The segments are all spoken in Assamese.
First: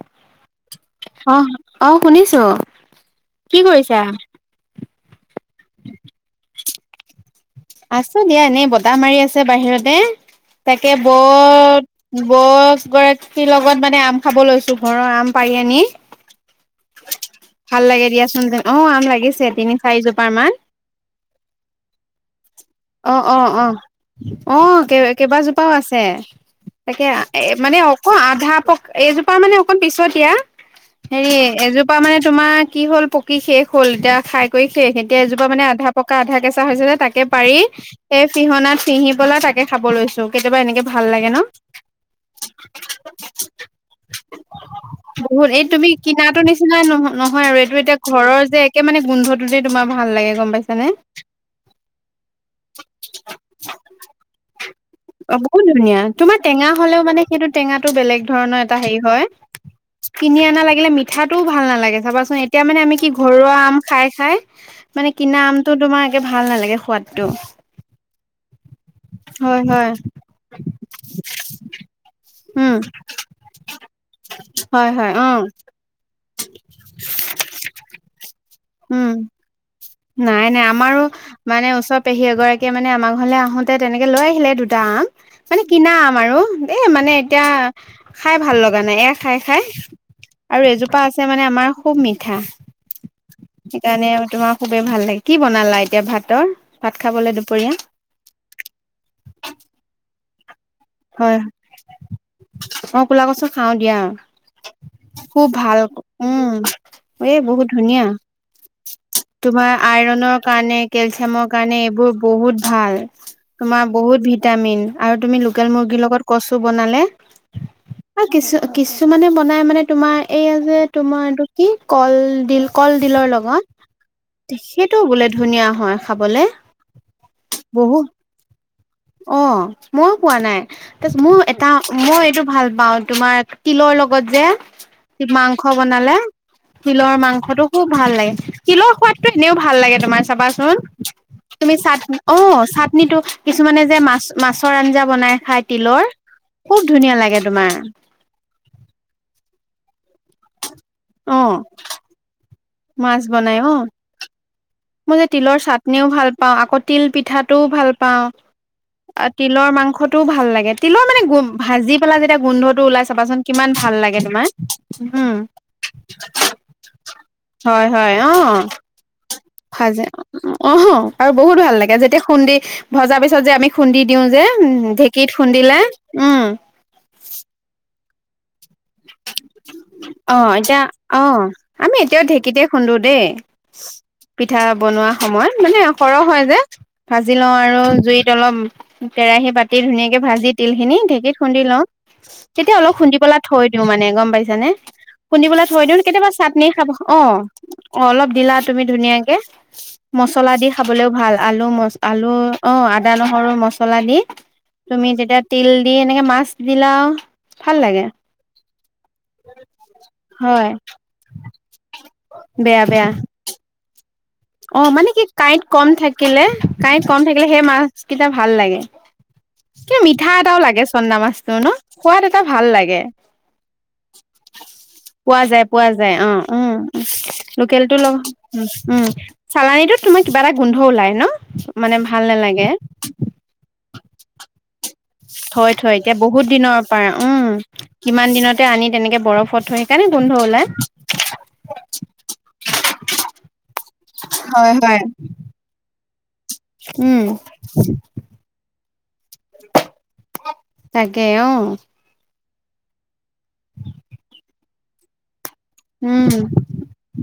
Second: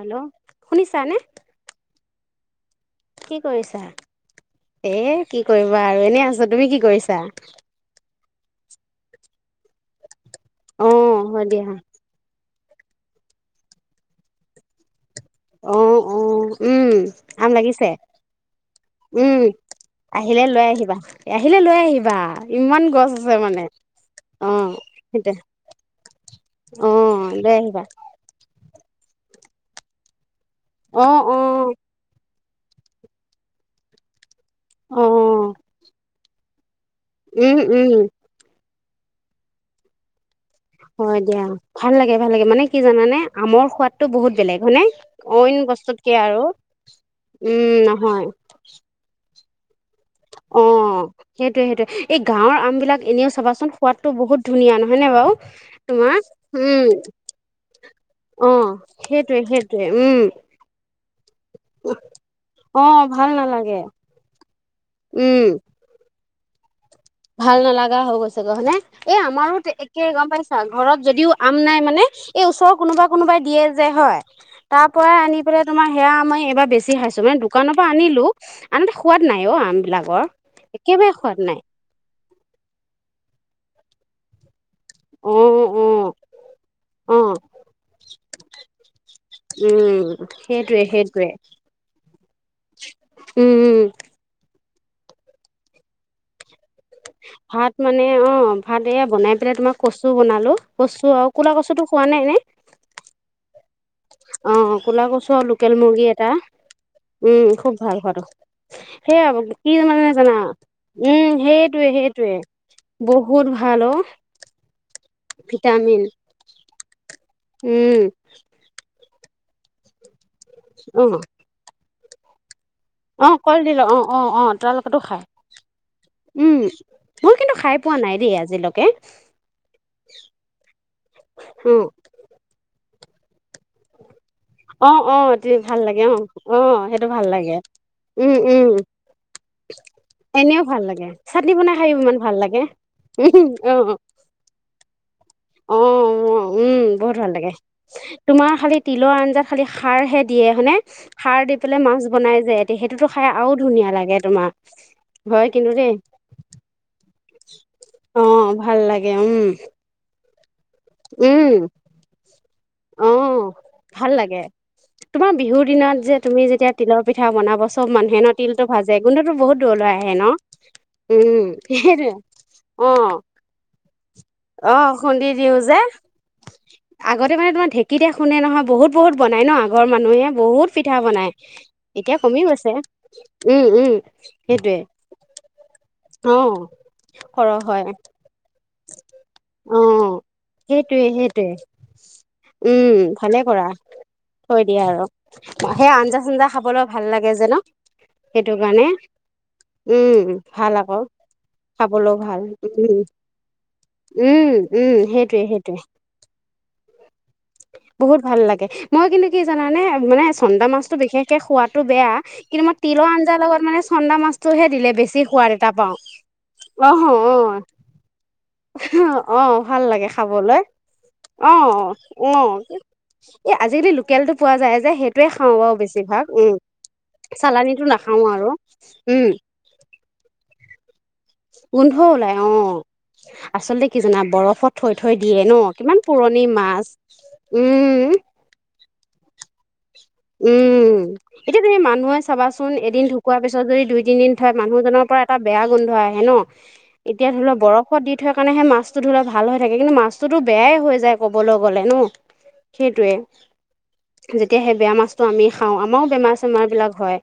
হেল্ল' শুনিছানে অ অ শুনিছ কিয় অ কি কৰিছা এ কি কৰিবা আৰু এনে আছ তুমি কি কৰিছা আছো দিয়া এনেই বতাহ মাৰি আছে বাহিৰতে অ তাকে হয় দিয়া বত বত ইছ গৰাৰ তুতি লগত মানে আম খাব লৈছো ঘৰৰ আম পাৰি অ আনি অ উম আম ভাল লাগিছে লাগে দিয়াচোন যেন অ আম উম লাগিছে তিনি চাৰিজোপাৰ আহিলে মান লৈ আহিবা আহিলে লৈ আহিবা ইমান গছ অ আছে অ মানে অ অ, সেইটোৱে কেইবাজোপাও আছে অ তাকে এ লৈ মানে আহিবা অকল আধা পক এইজোপা মানে অকণ পিছতিয়া অ হেৰি অ এজোপা মানে তোমাৰ কি হল পকি শেষ হ'ল এতিয়া খাই গৈই শেষ অ এতিয়া এজোপা মানে আধা পকা আধা কেঁচা হৈছে যে তা উম পাৰি উম এই পিহনাত পিহিবলৈ তাকে খাব লৈছো। কেতিয়াবা এনেকে ভাল হয় লাগে নহ। দিয়া ভাল লাগে ভাল লাগে মানে কি জানানে আমৰ সোৱাদটো বহুত বেলেগ হয়নে বহুত অইন এই তুমি বস্তুতকে আৰু কিনাটোৰ নিচিনা নহ নহয় আৰু উম এইটো এতিয়া নহয় ঘৰৰ যে একে মানে গোন্ধটো যে তোমাৰ ভাল লাগে গম অ পাইছানে। সেইটোয়ে সেইটোয়ে এই গাঁৱৰ আমবিলাক এনেও চাবাচোন সোৱাদটো বহুত ধুনীয়া নহ অ, বহু ধুনীয়া তোমাৰ টেঙা হলেও মানে সেইটো টেঙাটো বেলেগ অ ধৰণৰ এটা হেৰি হয় সেইটোৱে সেইটোৱে উম কিনি অনা লাগিলে মিঠাটোও ভাল নালাগে চাবাচোন এতিয়া মানে অ আমি কি ভাল ঘৰুৱা আম নালাগে খাই-খাই মানে কিনা উম আমটো তোমাৰ একে ভাল নালাগে সোৱাদ ভাল নালাগা হৈ গৈছে হয়নে এই আমাৰো হয় হয় কেয়ে গম পাইছা ঘৰত যদিও আম নাই মানে এই উম ওচৰৰ কোনোবা-কোনোবাই দিয়ে যে হয় তাৰ হয় হয় পুৱাই অ আনি পেলাই তোমাৰ সেয়া মই এবাৰ বেছি খাইছো মানে দোকানৰ পৰা আনিলো। আনহাতে উম সোৱাদ নাই অ, আমবিলাক। নাই নাই আমাৰো মানে ওচৰ পেহী এগৰাকীয়ে মানে আমাৰ ঘৰলৈ আহোতে তেনেকে লৈ আহিলে দু দুটা আম অ মানে অ কিনা আম আৰু এ অ মানে উম এতিয়া খাই ভাল লগা নাই এক খাই-খাই আৰু সেইটোৱে এজোপা সেইটোৱে আছে মানে আমাৰ খুব মিঠা। উম উম সেই কাৰণে তোমাৰ খুবেই ভাল লাগে, কি বনালা এতিয়া ভাতৰ ভাত খাবলে দুপৰীয়া ভাত মানে অ ভাত এয়া বনাই পেলাই তোমাক কচু বনালো। কচু আৰু হয় কলা কচুতো খোৱা নে এনেই অ ক'লা কচু খাও দিয়া অ কোলা কচু আৰু খুব লোকেল ভাল মুৰ্গী এটা উম এ উম বহুত খুব ভাল ধুনীয়া খোৱাটো। সেয়া তোমাৰ কি মানে আইৰনৰ জানা কাৰণে উম কেলচিয়ামৰ কাৰণে সেইটোৱে এইবোৰ সেইটোৱে বহুত ভাল। বহুত ভাল তোমাৰ অ বহুত ভিটামিন আৰু তুমি লোকেল মুৰ্গীৰ ভিটামিন লগত কছো বনালে উম অ কিছু কিছুমানে বনাই মানে তোমাৰ এইয়া যে অ তোমাৰটো কি কলডিল কলডিলৰ অ লগত কলডিল অ অ অ সেইটো তেওঁলোকেতো খাই বোলে ধুনীয়া হয় খাবলে। উম মই কিন্তু খাই পোৱা বহুত নাই দেই আজিলৈকে। অ মইয়ো পোৱা নাই তাৰ পিছত মোৰ এটা অ মই এইটো ভাল পাওঁ তোমাৰ তিলৰ লগত তিলৰ অ অ লগত যে মাংস ভাল লাগে অ বনালে অ সেইটো তিলৰ ভাল লাগে মাংসটো খুব ভাল লাগে উম উম তিলৰ তিলৰ সোৱাদ এনেও ভাল লাগে তোমাৰ এনেও চাবাচোন ভাল লাগে চাটনি তুমি বনাই খাই চাটনি ইমান ভাল অ লাগে তোমাৰ চাটনি তোমাৰ উম অ কিছুমান অ যে মাছৰ আঞা অ উম বহুত ভাল লাগে তোমাৰ খালি তিলৰ আঞ্জাত খালি খাৰ হে দিয়ে হনে অ সাৰ দি পেলাই মাছ বনাই যায় সিহঁতে সেইটোতো মাছ খাই আৰু বনাই অ ধুনীয়া লাগে তোমাৰ। মই যে হয় তিলৰ কিন্তু দেই চাটনিও ভাল পাওঁ আকৌ তিল পিঠাটোও ভাল পাওঁ। অ ভাল লাগে উম। টো ভাল লাগে। তিলৰ মানে, উম ভাজি পেলাই যেতিয়া গোন্ধটো ওলাই, অ চাবাচোন কিমান ভাল লাগে তোমাৰ। তোমাৰ বিহুৰ যে তুমি যেতিয়া তিলৰ পিঠা বনাব, হয় চব হয় মানুহে ন অ তিলটো ভাজে গোন্ধতো বহুত দূৰলৈ ভাজে আহে ন অ, আৰু উম বহুত ভাল লাগে সেইটোৱে যেতিয়া খুন্দি অ ভজাৰ পিছত যে আমি খুন্দি দিওঁ যে। অ খুন্দি ঢেঁকীত দিওঁ যে, খুন্দিলে উম আগতে মানে তোমাৰ ঢেঁকীতে খুনে নহয় বহুত। বহুত বনাই ন আগৰ মানুহে অ বহুত এতিয়া পিঠা অ বনাই, আমি এতিয়া এতিয়াও কমি ঢেঁকীতে গৈছে খুন্দো দেই উম, উম। পিঠা সেইটোৱে বনোৱা সময়ত মানে সৰহ হয় যে, অ', ভাজি সৰহ লওঁ আৰু হয় জুইত অলপ। কেৰাহী পাতি ধুনীয়াকে অ'। ভাজি তিলখিনি সেইটোৱে ডেকীত সেইটোৱে খুন্দি লও তেতিয়া উম অলপ খুন্দি ভালে পেলাই কৰা থয় দিওঁ মানে গ গম থৈ পাইছানে দিয়া আৰু খুন্দি পেলাই থৈয় সেই দিওঁ আঞ্জা কেতিয়াবা চাঞ্জা চাটনি খাবলৈ খাব ভাল অ লাগে যে ন অলপ সেইটো দিলা তুমি কাৰণে ধুনীয়াকে উম মছলা দি ভাল আকৌ খাবলৈও ভাল আলু মছ খাবলৈও আলু ভাল অ উম আদা নহৰু মচলা দি উম উম তুমি তেতিয়া সেইটোৱে তিল সেইটোৱে দি এনেকে মাছ দিলা ভাল লাগে বহুত ভাল লাগে মই কিন্তু কি জানানে মানে চন্দা হয় মাছতো বিশেষকে খোৱাতো বেয়া কিন্তু মই বেয়া তিলৰ বেয়া আঞ্জাৰ লগত মানে চন্দা মাছ টোহে অ দিলে মানে বেছি কি সোৱাদ কাঁইট এটা কম পাওঁ থাকিলে কাঁইট আহ কম থাকিলে সেই মাছ কেইটা ভাল লাগে আহ অ অ ভাল কিন্তু লাগে মিঠা এটাও খাবলৈ লাগে চন্দা মাছটো ন আহ সোৱাদ অ এটা আহ ভাল লাগে এ আজিকালি লোকেলটো পোৱা যায় যে সেইটোয়ে পোৱা খাওঁ যায় বাও পোৱা বেছি যায় ভাগ, অ উম চালানীটো লোকেলটো নাখাও। আৰু উম, এইটো তোমা কিবা এটা গোন্ধ ওলাই। ন গোন্ধ মানে ভাল ওলাই অ নালাগে আচলতে কি জানা বৰফত, থৈ থৈ দিয়ে ন থৈ থৈ কিমান এতিয়া পুৰণি বহুত দিনৰ মাছ পৰা উম কিমান দিনতে আনি তেনেকে বৰফত থৈ সেইকাৰণে গোন্ধ ওলায়। উম এতিয়া তুমি মানুহে চাবাচোন এদিন ঢুকোৱাৰ পিছত যদি দুই তিনিদিন থয় হয় হয় মানুহজনৰ পৰা এটা বেয়া গোন্ধ আহে। এ ন উম এতিয়া ধৰি লোৱা বৰফত দি থৈ কাৰণেহে মাছটো ধৰি লোৱা ভাল হৈ থাকে কিন্তু মাছ বস্তুটো বেয়াই হৈ যায় তাকে অ ক'বলৈ গলে ন সেইটোয়ে যেতিয়া সেই বেয়া মা আমি খাওঁ আমাৰো উম বেমাৰ চেমাৰ বিলাক হয়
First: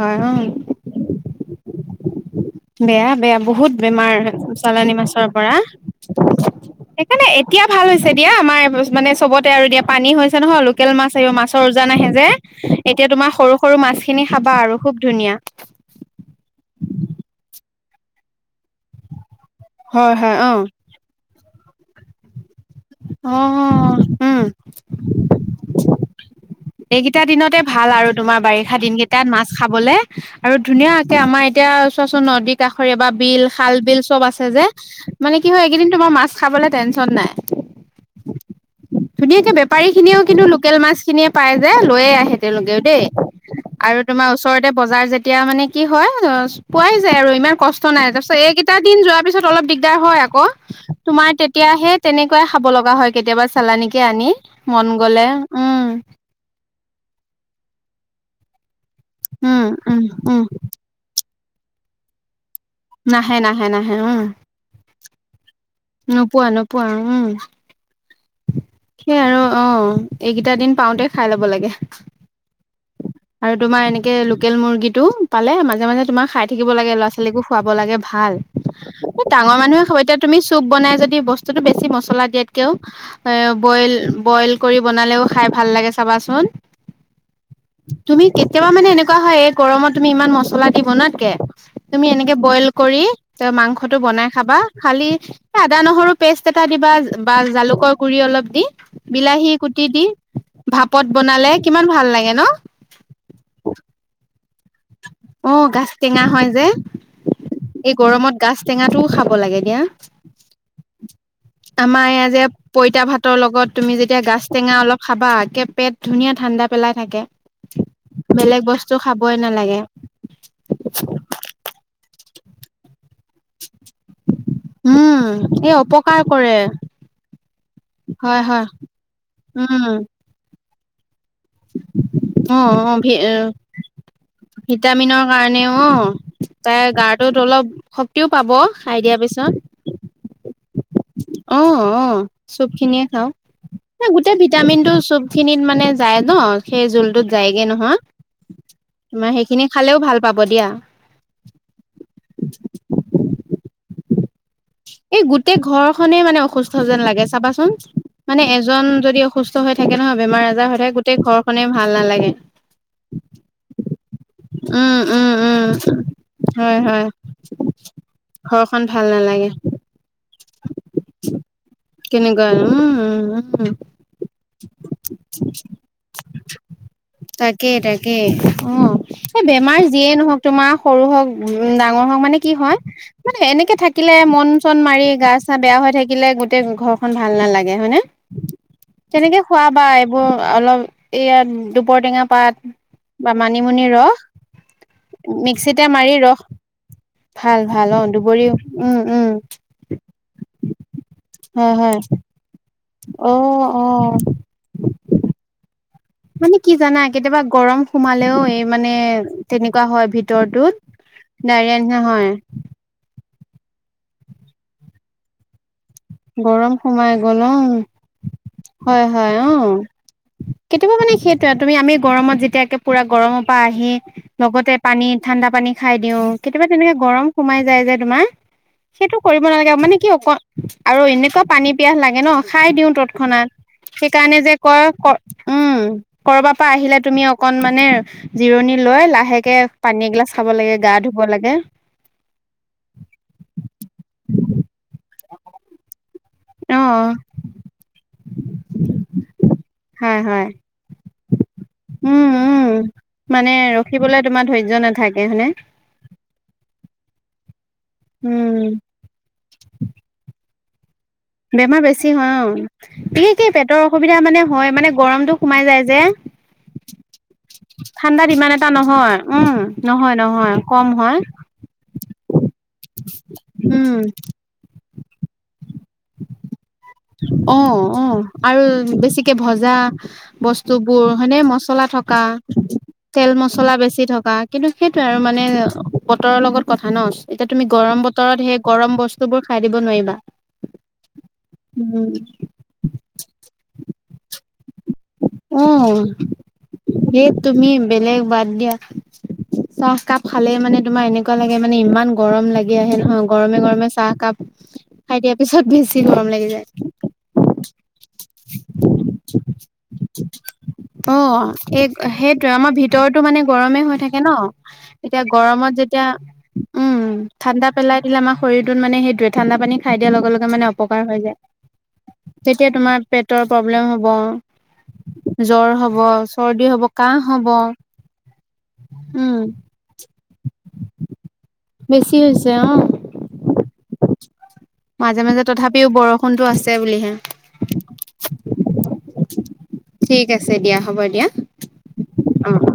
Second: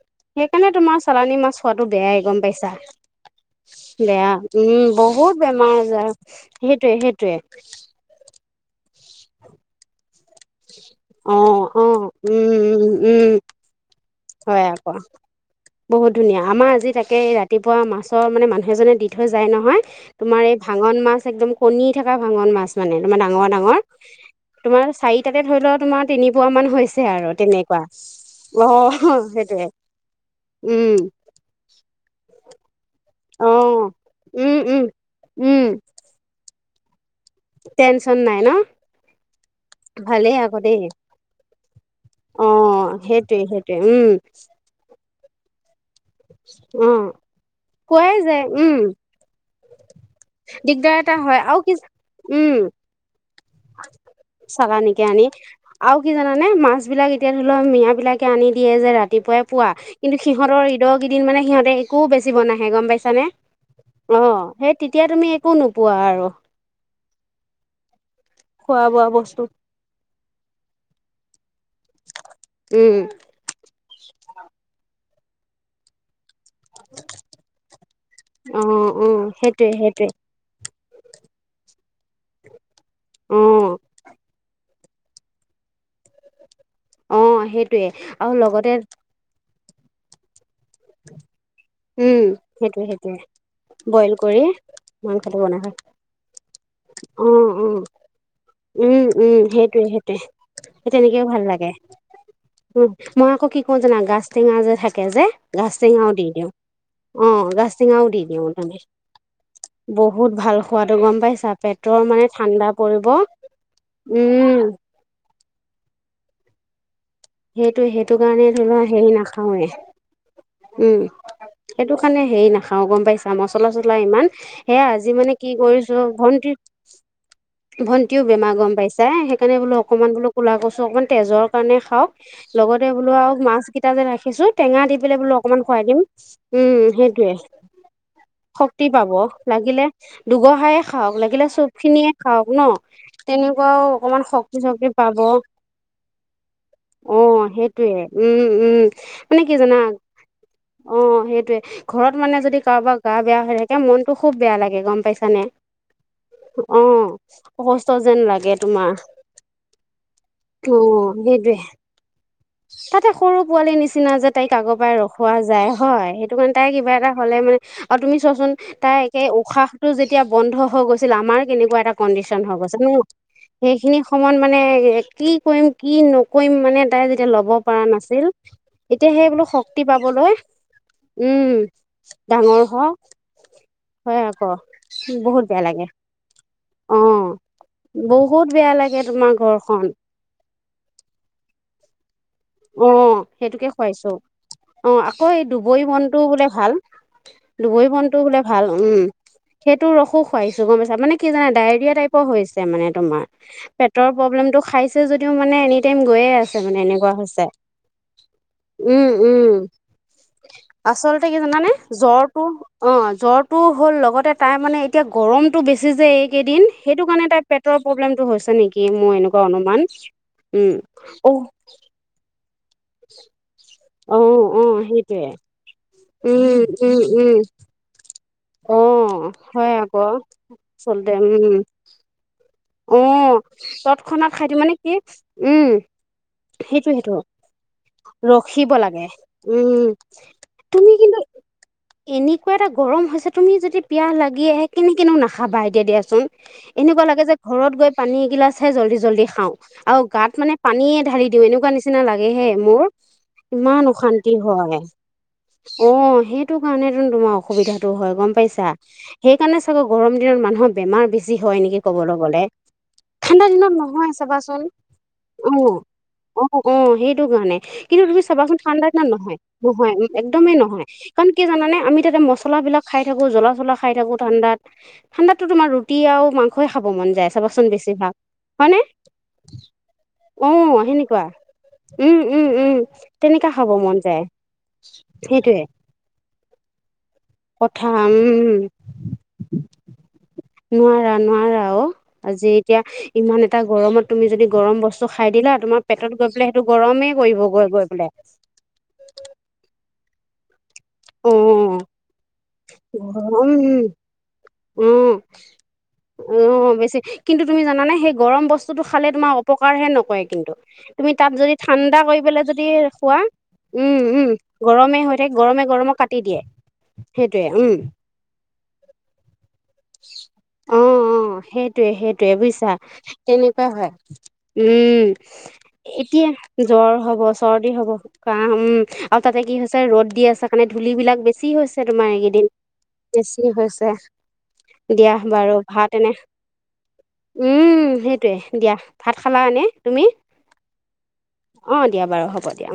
হয় অ সেইকাৰণে তোমাৰ চালানি মাছত বেয়াই গম পইচা বেয়া বেয়া বহুত বেমাৰ বেয়া উম চালানী মাছৰ বহুত পৰা বেমাৰ আজাৰ সেইটোৱে সেইকাৰণে সেইটোৱে। এতিয়া ভাল হৈছে দিয়া আমাৰ মানে চবতে আৰু দিয়া পানী হৈছে নহয় লোকেল মাছ অ মাছৰ অ ওজান আহে যে উম উম এতিয়া তোমাৰ উম সৰু সৰু মাছ খিনি খাবা হয় আৰু আকৌ খুব ধুনীয়া বহুত ধুনীয়া আমাৰ আজি তাকে ৰাতিপুৱা মাছৰ মানে মানুহ এজনে দি থৈ যায় নহয় হয় হয় তোমাৰ অ এই ভাঙন মাছ একদম কণী থকা ভাঙন মাছ। মানে তোমাৰ অ ডাঙৰ ডাঙৰ উম তোমাৰ চাৰিটাতে ধৰি লও তোমাৰ তিনি পুৱা মান হৈছে এইকেইটা আৰু তেনেকুৱা অ তাত মাছ সেইটোৱে খাবলে আৰু উম ধুনীয়াকে আমাৰ এতিয়া চোৱাচোন নদীত খৰিয়াবা বিল অ খাল বিল চব আছে উম যে উম মানে কি উম হয় এইকেইদিন তোমাৰ মাছ খাবলে টেনচন নাই। টেনচন নাই ন। ধুনীয়াকে বেপাৰী খিনিও ভালেই কিন্তু আকৌ লোকেল দেই মাছ খিনিয়ে পাই। যে লৈয়ে আহে অ তেওঁলোকেও দেই সেইটোৱে সেইটোৱে আৰু উম তোমাৰ ওচৰতে বজাৰ যেতিয়া মানে কি হয় অ পোৱাই যায় আৰু ইমান কষ্ট নাই, পোৱাই তাৰপিছত যায় উম এইকেইটা দিন যোৱাৰ পিছত অলপ দিক দিগাৰ হয় আক, দিগদাৰ এটা তোমাৰ হয় আৰু তেতিয়া কি সেই তেনেকুৱাই উম খাব লগা হয় কেতিয়াবা চালানিকে আনি মন চালানিকে আনি, গলে উম আৰু কি জানানে? মাছ বিলাক এতিয়া ধৰি লোৱা মিয়া বিলাকে আনি দিয়ে যে ৰাতিপুৱাই উম পুৱা, উম কিন্তু উম সিহঁতৰ ঈদৰ কেইদিন মানে সিহঁতে একো বেছিব নাহ হে গম পাইছা নে? নাহে নাহে নাহে উম অ সেই তেতিয়া তুমি একো নো নোপোৱা নোপোৱা উম, খোৱা বোৱা সেই আৰু বস্তু অহ। এইকেইটা দিন পাওঁতে খায় লব লাগে। উম আৰু তোমাৰ এনেকে লোকেল মুৰ্গীটো পালে মাজে মাজে তোমাৰ খায় থাকিব লাগে ল'ৰা ছোৱালীকো খুৱাব লাগে ভাল, অ অ এ ডাঙৰ সেইটোৱে মানুহে সেইটোৱে এতিয়া তুমি চুপ বনাই যদি বস্তুটো বেছি মছলা দিয়াতকেও এ অ বইল বইল কৰি বনালেও খায় ভাল লাগে চাবাচোন, অ সেইটোৱে তুমি আৰু কেতিয়াবা লগতে মানে এনেকুৱা হয় গৰমত তুমি ইমান মছলা দি বনাতকে তুমি উম এনেকে বইল সেইটোৱে কৰি সেইটোৱে মাংসটো বইল বনাই কৰি খাবা, খালি মাংসটো এ বনোৱা হয় আদা নহৰু পেষ্ট এটা দিবা অ বা অ জালুকৰ গুৰি অলপ দি উম উম বিলাহী সেইটোৱে কুটি দি সেইটোৱে সেই ভাপত তেনেকেও ভাল বনালে লাগে কিমান ভাল লাগে ন উম মই আকৌ কি কৰো জানা গাজ টেঙা যে থাকে যে অ গাছ গাজ টেঙাও টেঙা দি হয় দিওঁ যে অ এই গাচটেঙাও দি গৰমত দিওঁ গাজ তুমি টেঙাটোও খাব লাগে দিয়া। বহুত ভাল খোৱাতটো গম পাইছা পেটৰ আমাৰ মানে এইয়া যে ঠাণ্ডা পইতা পৰিব ভাতৰ লগত তুমি যেতিয়া গাছ উম টেঙা অলপ খাবা একে পেট ধুনীয়া ঠাণ্ডা পেলাই থাকে সেইটোৱে সেইটো কাৰণে বেলেগ ধৰি লোৱা বস্তু হেৰি খাবই নাখাওৱে। নালাগে উম সেইটো কাৰণে হেৰি নাখাও গম পাইছা মচ চলা চলা ইমান সেয়া আজি উম মানে কি এই কৰিছো অপকাৰ কৰে ভণ্টিৰ ভন্টিও হয় বেমাৰ হয় গম পাইছে, সেইকাৰণে বোলো উম অকণমান বোলো ক'লা কচু অকণমান তেজৰ কাৰণে খাও। অ অ ভ ৰাখিছো টেঙা দি পেলাই ভিটামিনৰ বোলো অকমান কাৰণে খুৱাই অ দিম উম তাই সেইটোয়ে গাৰটোত অলপ শক্তিও পাব শক্তি খাই পাব দিয়াৰ লাগিলে দুগহায়ে পিছত খাওক লাগিলে অ চব অ খিনিয়ে খাওক ন চুব খিনিয়ে খাওঁ তেনেকুৱাও অকমান গোটেই শক্তি চক্তি ভিটামিনটো পাব চুব খিনিত মানে যায় ন সেই অ জোলটোত যায়গে নহয় সেইটোয়ে উম উম তোমাৰ মানে কি সেইখিনি জানা খালেও ভাল পাব দিয়া অ সেইটোৱে ঘৰত মানে যদি কাৰোবাৰ গা বেয়া হৈ থাকে মনতটো খুব বেয়া লাগে গম এই পাইছানে গোটেই ঘৰখনেই মানে অসুস্থ অ যেন লাগে চাবাচোন অসুস্থ যেন মানে লাগে এজন তোমাৰ যদি অসু সুস্থ হৈ থাকে নহয় বেমাৰ আজাৰ অ হৈ থাকে গোটেই সেইটোয়ে ঘখনে ভাল নালাগে। তাতে সৰু পোৱালীৰ নিচিনা যে তাইক আগৰ পৰাই উম উম ৰখোৱা উম যায় হয় সেইটো কাৰণে তাই হয় কিবা হয় এটা হ'লে মানে আৰু তুমি চোৱাচোন ঘৰখন তাই ভাল একে নালাগে। উশাহটো যেতিয়া বন্ধ হৈ গৈছিল আমাৰ কেনেকুৱা এটা কণ্ডিশন কেনেকুৱা হৈ গৈছে ন উম উম উম সেইখিনি সময়ত মানে কি কৰিম কি ন তাকে তাকে অ এতিয়া সেই এই বোলো বেমাৰ শক্তি যিয়েই পাবলৈ নহওক তোমাৰ সৰু হওক উ উম ডাঙৰ হওক মানে কি ডাঙৰ হয় হওক মানে এনেকে থাকিলে হয় কন আকৌ চন মাৰি গা বহুত চা বেয়া লাগে হৈ থাকিলে গোটেই অ ঘৰখন ভাল নালাগে হয় ন বহুত বেয়া লাগে তোমাৰ তেনেকে খোৱাবা ঘৰখন এইবোৰ অলপ এইয়াত দুপৰটেঙা পাত অ বা সেইটোকে মানিমুনি খুৱাইছো ৰস অ আকৌ এই মিক্সিতে দুবৰি মাৰি মনটো ৰস বোলে ভাল ভাল দুবৰী ভাল অ বনতটো বোলে দুবৰি ভাল উম সেইটো ৰসো খুৱাইছো গম পাইছা মানে কি জানে হয় ডায়েৰয়া হয় টাইপ হৈছে মানে তোমাৰ অ অ পেটৰ প্ৰব্লেমটো খাইছে যদিও মানে এনি টাইম গৈয়ে আছে মানে কি জানা এনেকুৱা কেতিয়াবা হৈছে গৰম সোমালেও এই মানে উম উম তেনেকুৱা হয় ভিতৰৰতত আচলতে কি জানানে জ্বৰ টো অ জ্বৰ টো হ'ল লগতে তাই মানে এতিয়া গৰমতটো বেছি যে এইকেইদিন গৰম সেইটো সোমাই কাৰণে তাই গ'ল অ পেটৰ প্ৰব্লেমটো হৈছে নেকি হয় মোৰ হয় এনেকুৱা অ অনুমান কেতিয়াবা মানে অঁ সেইটোে তুমি আমি গৰমত যেতিয়াাকে পুৰা গৰমৰ পৰা আহ অঁ লগতে অঁ পানীত সেইটোৱে ঠাণ্ডা পানী খাই দিও কেতিয়াবা তেনেকে গৰম সোমাই যায় যে তোমাৰ অঁ সেইটো কৰিব নালাগে হয় মানে কি আকৌ অকল আৰু আচলতে এনেকুৱা পানী পিয়াহ লাগে ন খাই দিও অঁ তৎক্ষণাত তৎক্ষণাত সেইকাৰণে খাই যে দিওঁ মানে কয় কি উম কৰবাৰ পৰা সেইটো আহিলে সেইটো তুমি অকনমান মানে ৰখিব জিৰণি লাগে লৈ লাহেকে উম পানী এগিলাচ খাব লাগে তুমি গা কিন্তু ধুব লাগে। এনেকুৱা এটা গৰম হৈছে তুমি যদি পিয়াহ লাগি আহে কেনেকে নো নাখাবা ই দিয়াচোন, অ এনেকুৱা লাগে যে ঘৰত গৈ পানী এগিলাছে জল্দি-জল্দি খাওঁ। আৰু হয় গাত হয় মানে পানীয়ে ঢালি দিওঁ এনেকুৱা নিচিনা উম লাগে হে। উম মোৰ মানে ইমান ৰখিবলৈ অশান্তি তোমাৰ ধৈৰ্য্য হয়, নাথাকে হয়নে অ সেই টো কাৰণেতো তোমাৰ অসুবিধাতটো হয় গম উম পাইছা, সেই কাৰণে চাগে গৰম দিনত মানুহৰ বেমাৰ বেছি হয় নেকি বেমাৰ বেছি কবলৈ হয় গ'লে, অ ঠাণ্ডা বিশেষকে দিনত পেটৰ নহয় অসুবিধা মানে চাবাচোন, হয় মানে গৰমটো অ। সোমাই যায় যে অ অ সেইটো টো কাৰণে কিন্তু তুমি ঠাণ্ডাত ইমান চাবাচোন এটা ঠাণ্ডা দিনত নহয়, উম নহয় একদমে নহয় কম হয় কাৰণ কি জানে আমি তাতে মচলা বিলাক খাই থাকো জ্বলা-চলা খাই উম থাকো ঠাণ্ডাত, ঠাণ্ডাতো তোমাৰ আৰু মাংসই খাব মন যায় অ চাবাচোন অ বেছিভাগ আৰু হয়নে বেছিকে ভজা অ বস্তু বোৰ সেনেকুৱা হয়নে মচলা উম থকা। উম উম তেল তেনেকা খাব মছলা মন বেছি যায় থকা কিন্তু সেইটোয়ে আৰু মানে সেইটোৱে বতৰৰ লগত কথা ন। এতিয়া তুমি কথা গৰম বতৰত উম সেই গৰম বস্তুবোৰ খাই দিব নোৱাৰিবা। নোৱাৰা নোৱাৰা অ উম, আজি এতিয়া ইমান এটা গৰমত তুমি যদি গৰম বস্তু তু খাই দিলা অ তোমাৰ পেটত গৈ পেলাই সেইটো গৰমেই সেই কৰিব তুমি গৈ গৈ পেলাই। বেলেগ বাদ দিয়া চাহ একাপ খালে মানে তোমাৰ অ এনেকুৱা লাগে মানে ইমান গৰম লাগ আহে নহয় গৰম গৰমে গৰমে চাহ কাপ, উম খাই দিয়াৰ পিছত বেছি গৰম লাগি যায়। অঁ বেছি কিন্তু তুমি জানেনে সে গৰম বস্তুতটো খালে তোমাৰ অপকাৰহে নকৰে কিন্তু, তুমি অ তাত যদি এই ঠাণ্ডা কৰি পেলাই সেইটোৱে যদি আমাৰ ভিতৰতো খোৱা মানে গৰমে হৈ উম থাকে উম ন গৰমে হৈ এতিয়া থাকে গৰমে গৰমত গৰমে যেতিয়া কাটি দিয়ে, উম সেইট ঠাণ্ডা পেলাই দিলেমাৰ শীৰটোত মানে সেইোৱে। ঠাণ্ডা পানী খাই দিয়াৰ লগে লগে মানে অঁ অপকাৰ হৈ অঁ যায়, সেইটোৱে সেইটোৱে তেতিয়া বুজিছা তোমাৰ। পেটৰ তেনেকুৱা প্ৰব্লেম হয় হ'ব, উম জ্বৰ হ'ব, এতিয়া চৰ্দি হ'ব, জ্বৰ কাহ হ'ব। চৰ্দি উম তাতে কি হৈছে ৰ'দ দি আছে কাৰণে ধূলি বিলাক বেছি হৈছে তোমাৰ বেছি এইকেইদিন। হৈছে অ বেছি হৈছে। দিয়া মাজে মাজে বাৰু ভাত তথাপিও এনে বৰষুণতো আছে বুলিহে। উম সেইটোৱে দিয়া ভাত খালা এনে তুমি, ঠিক আছে দিয়া হ'ব দিয়া অ দিয়া বা- ব হ'ব অ অ দিয়া।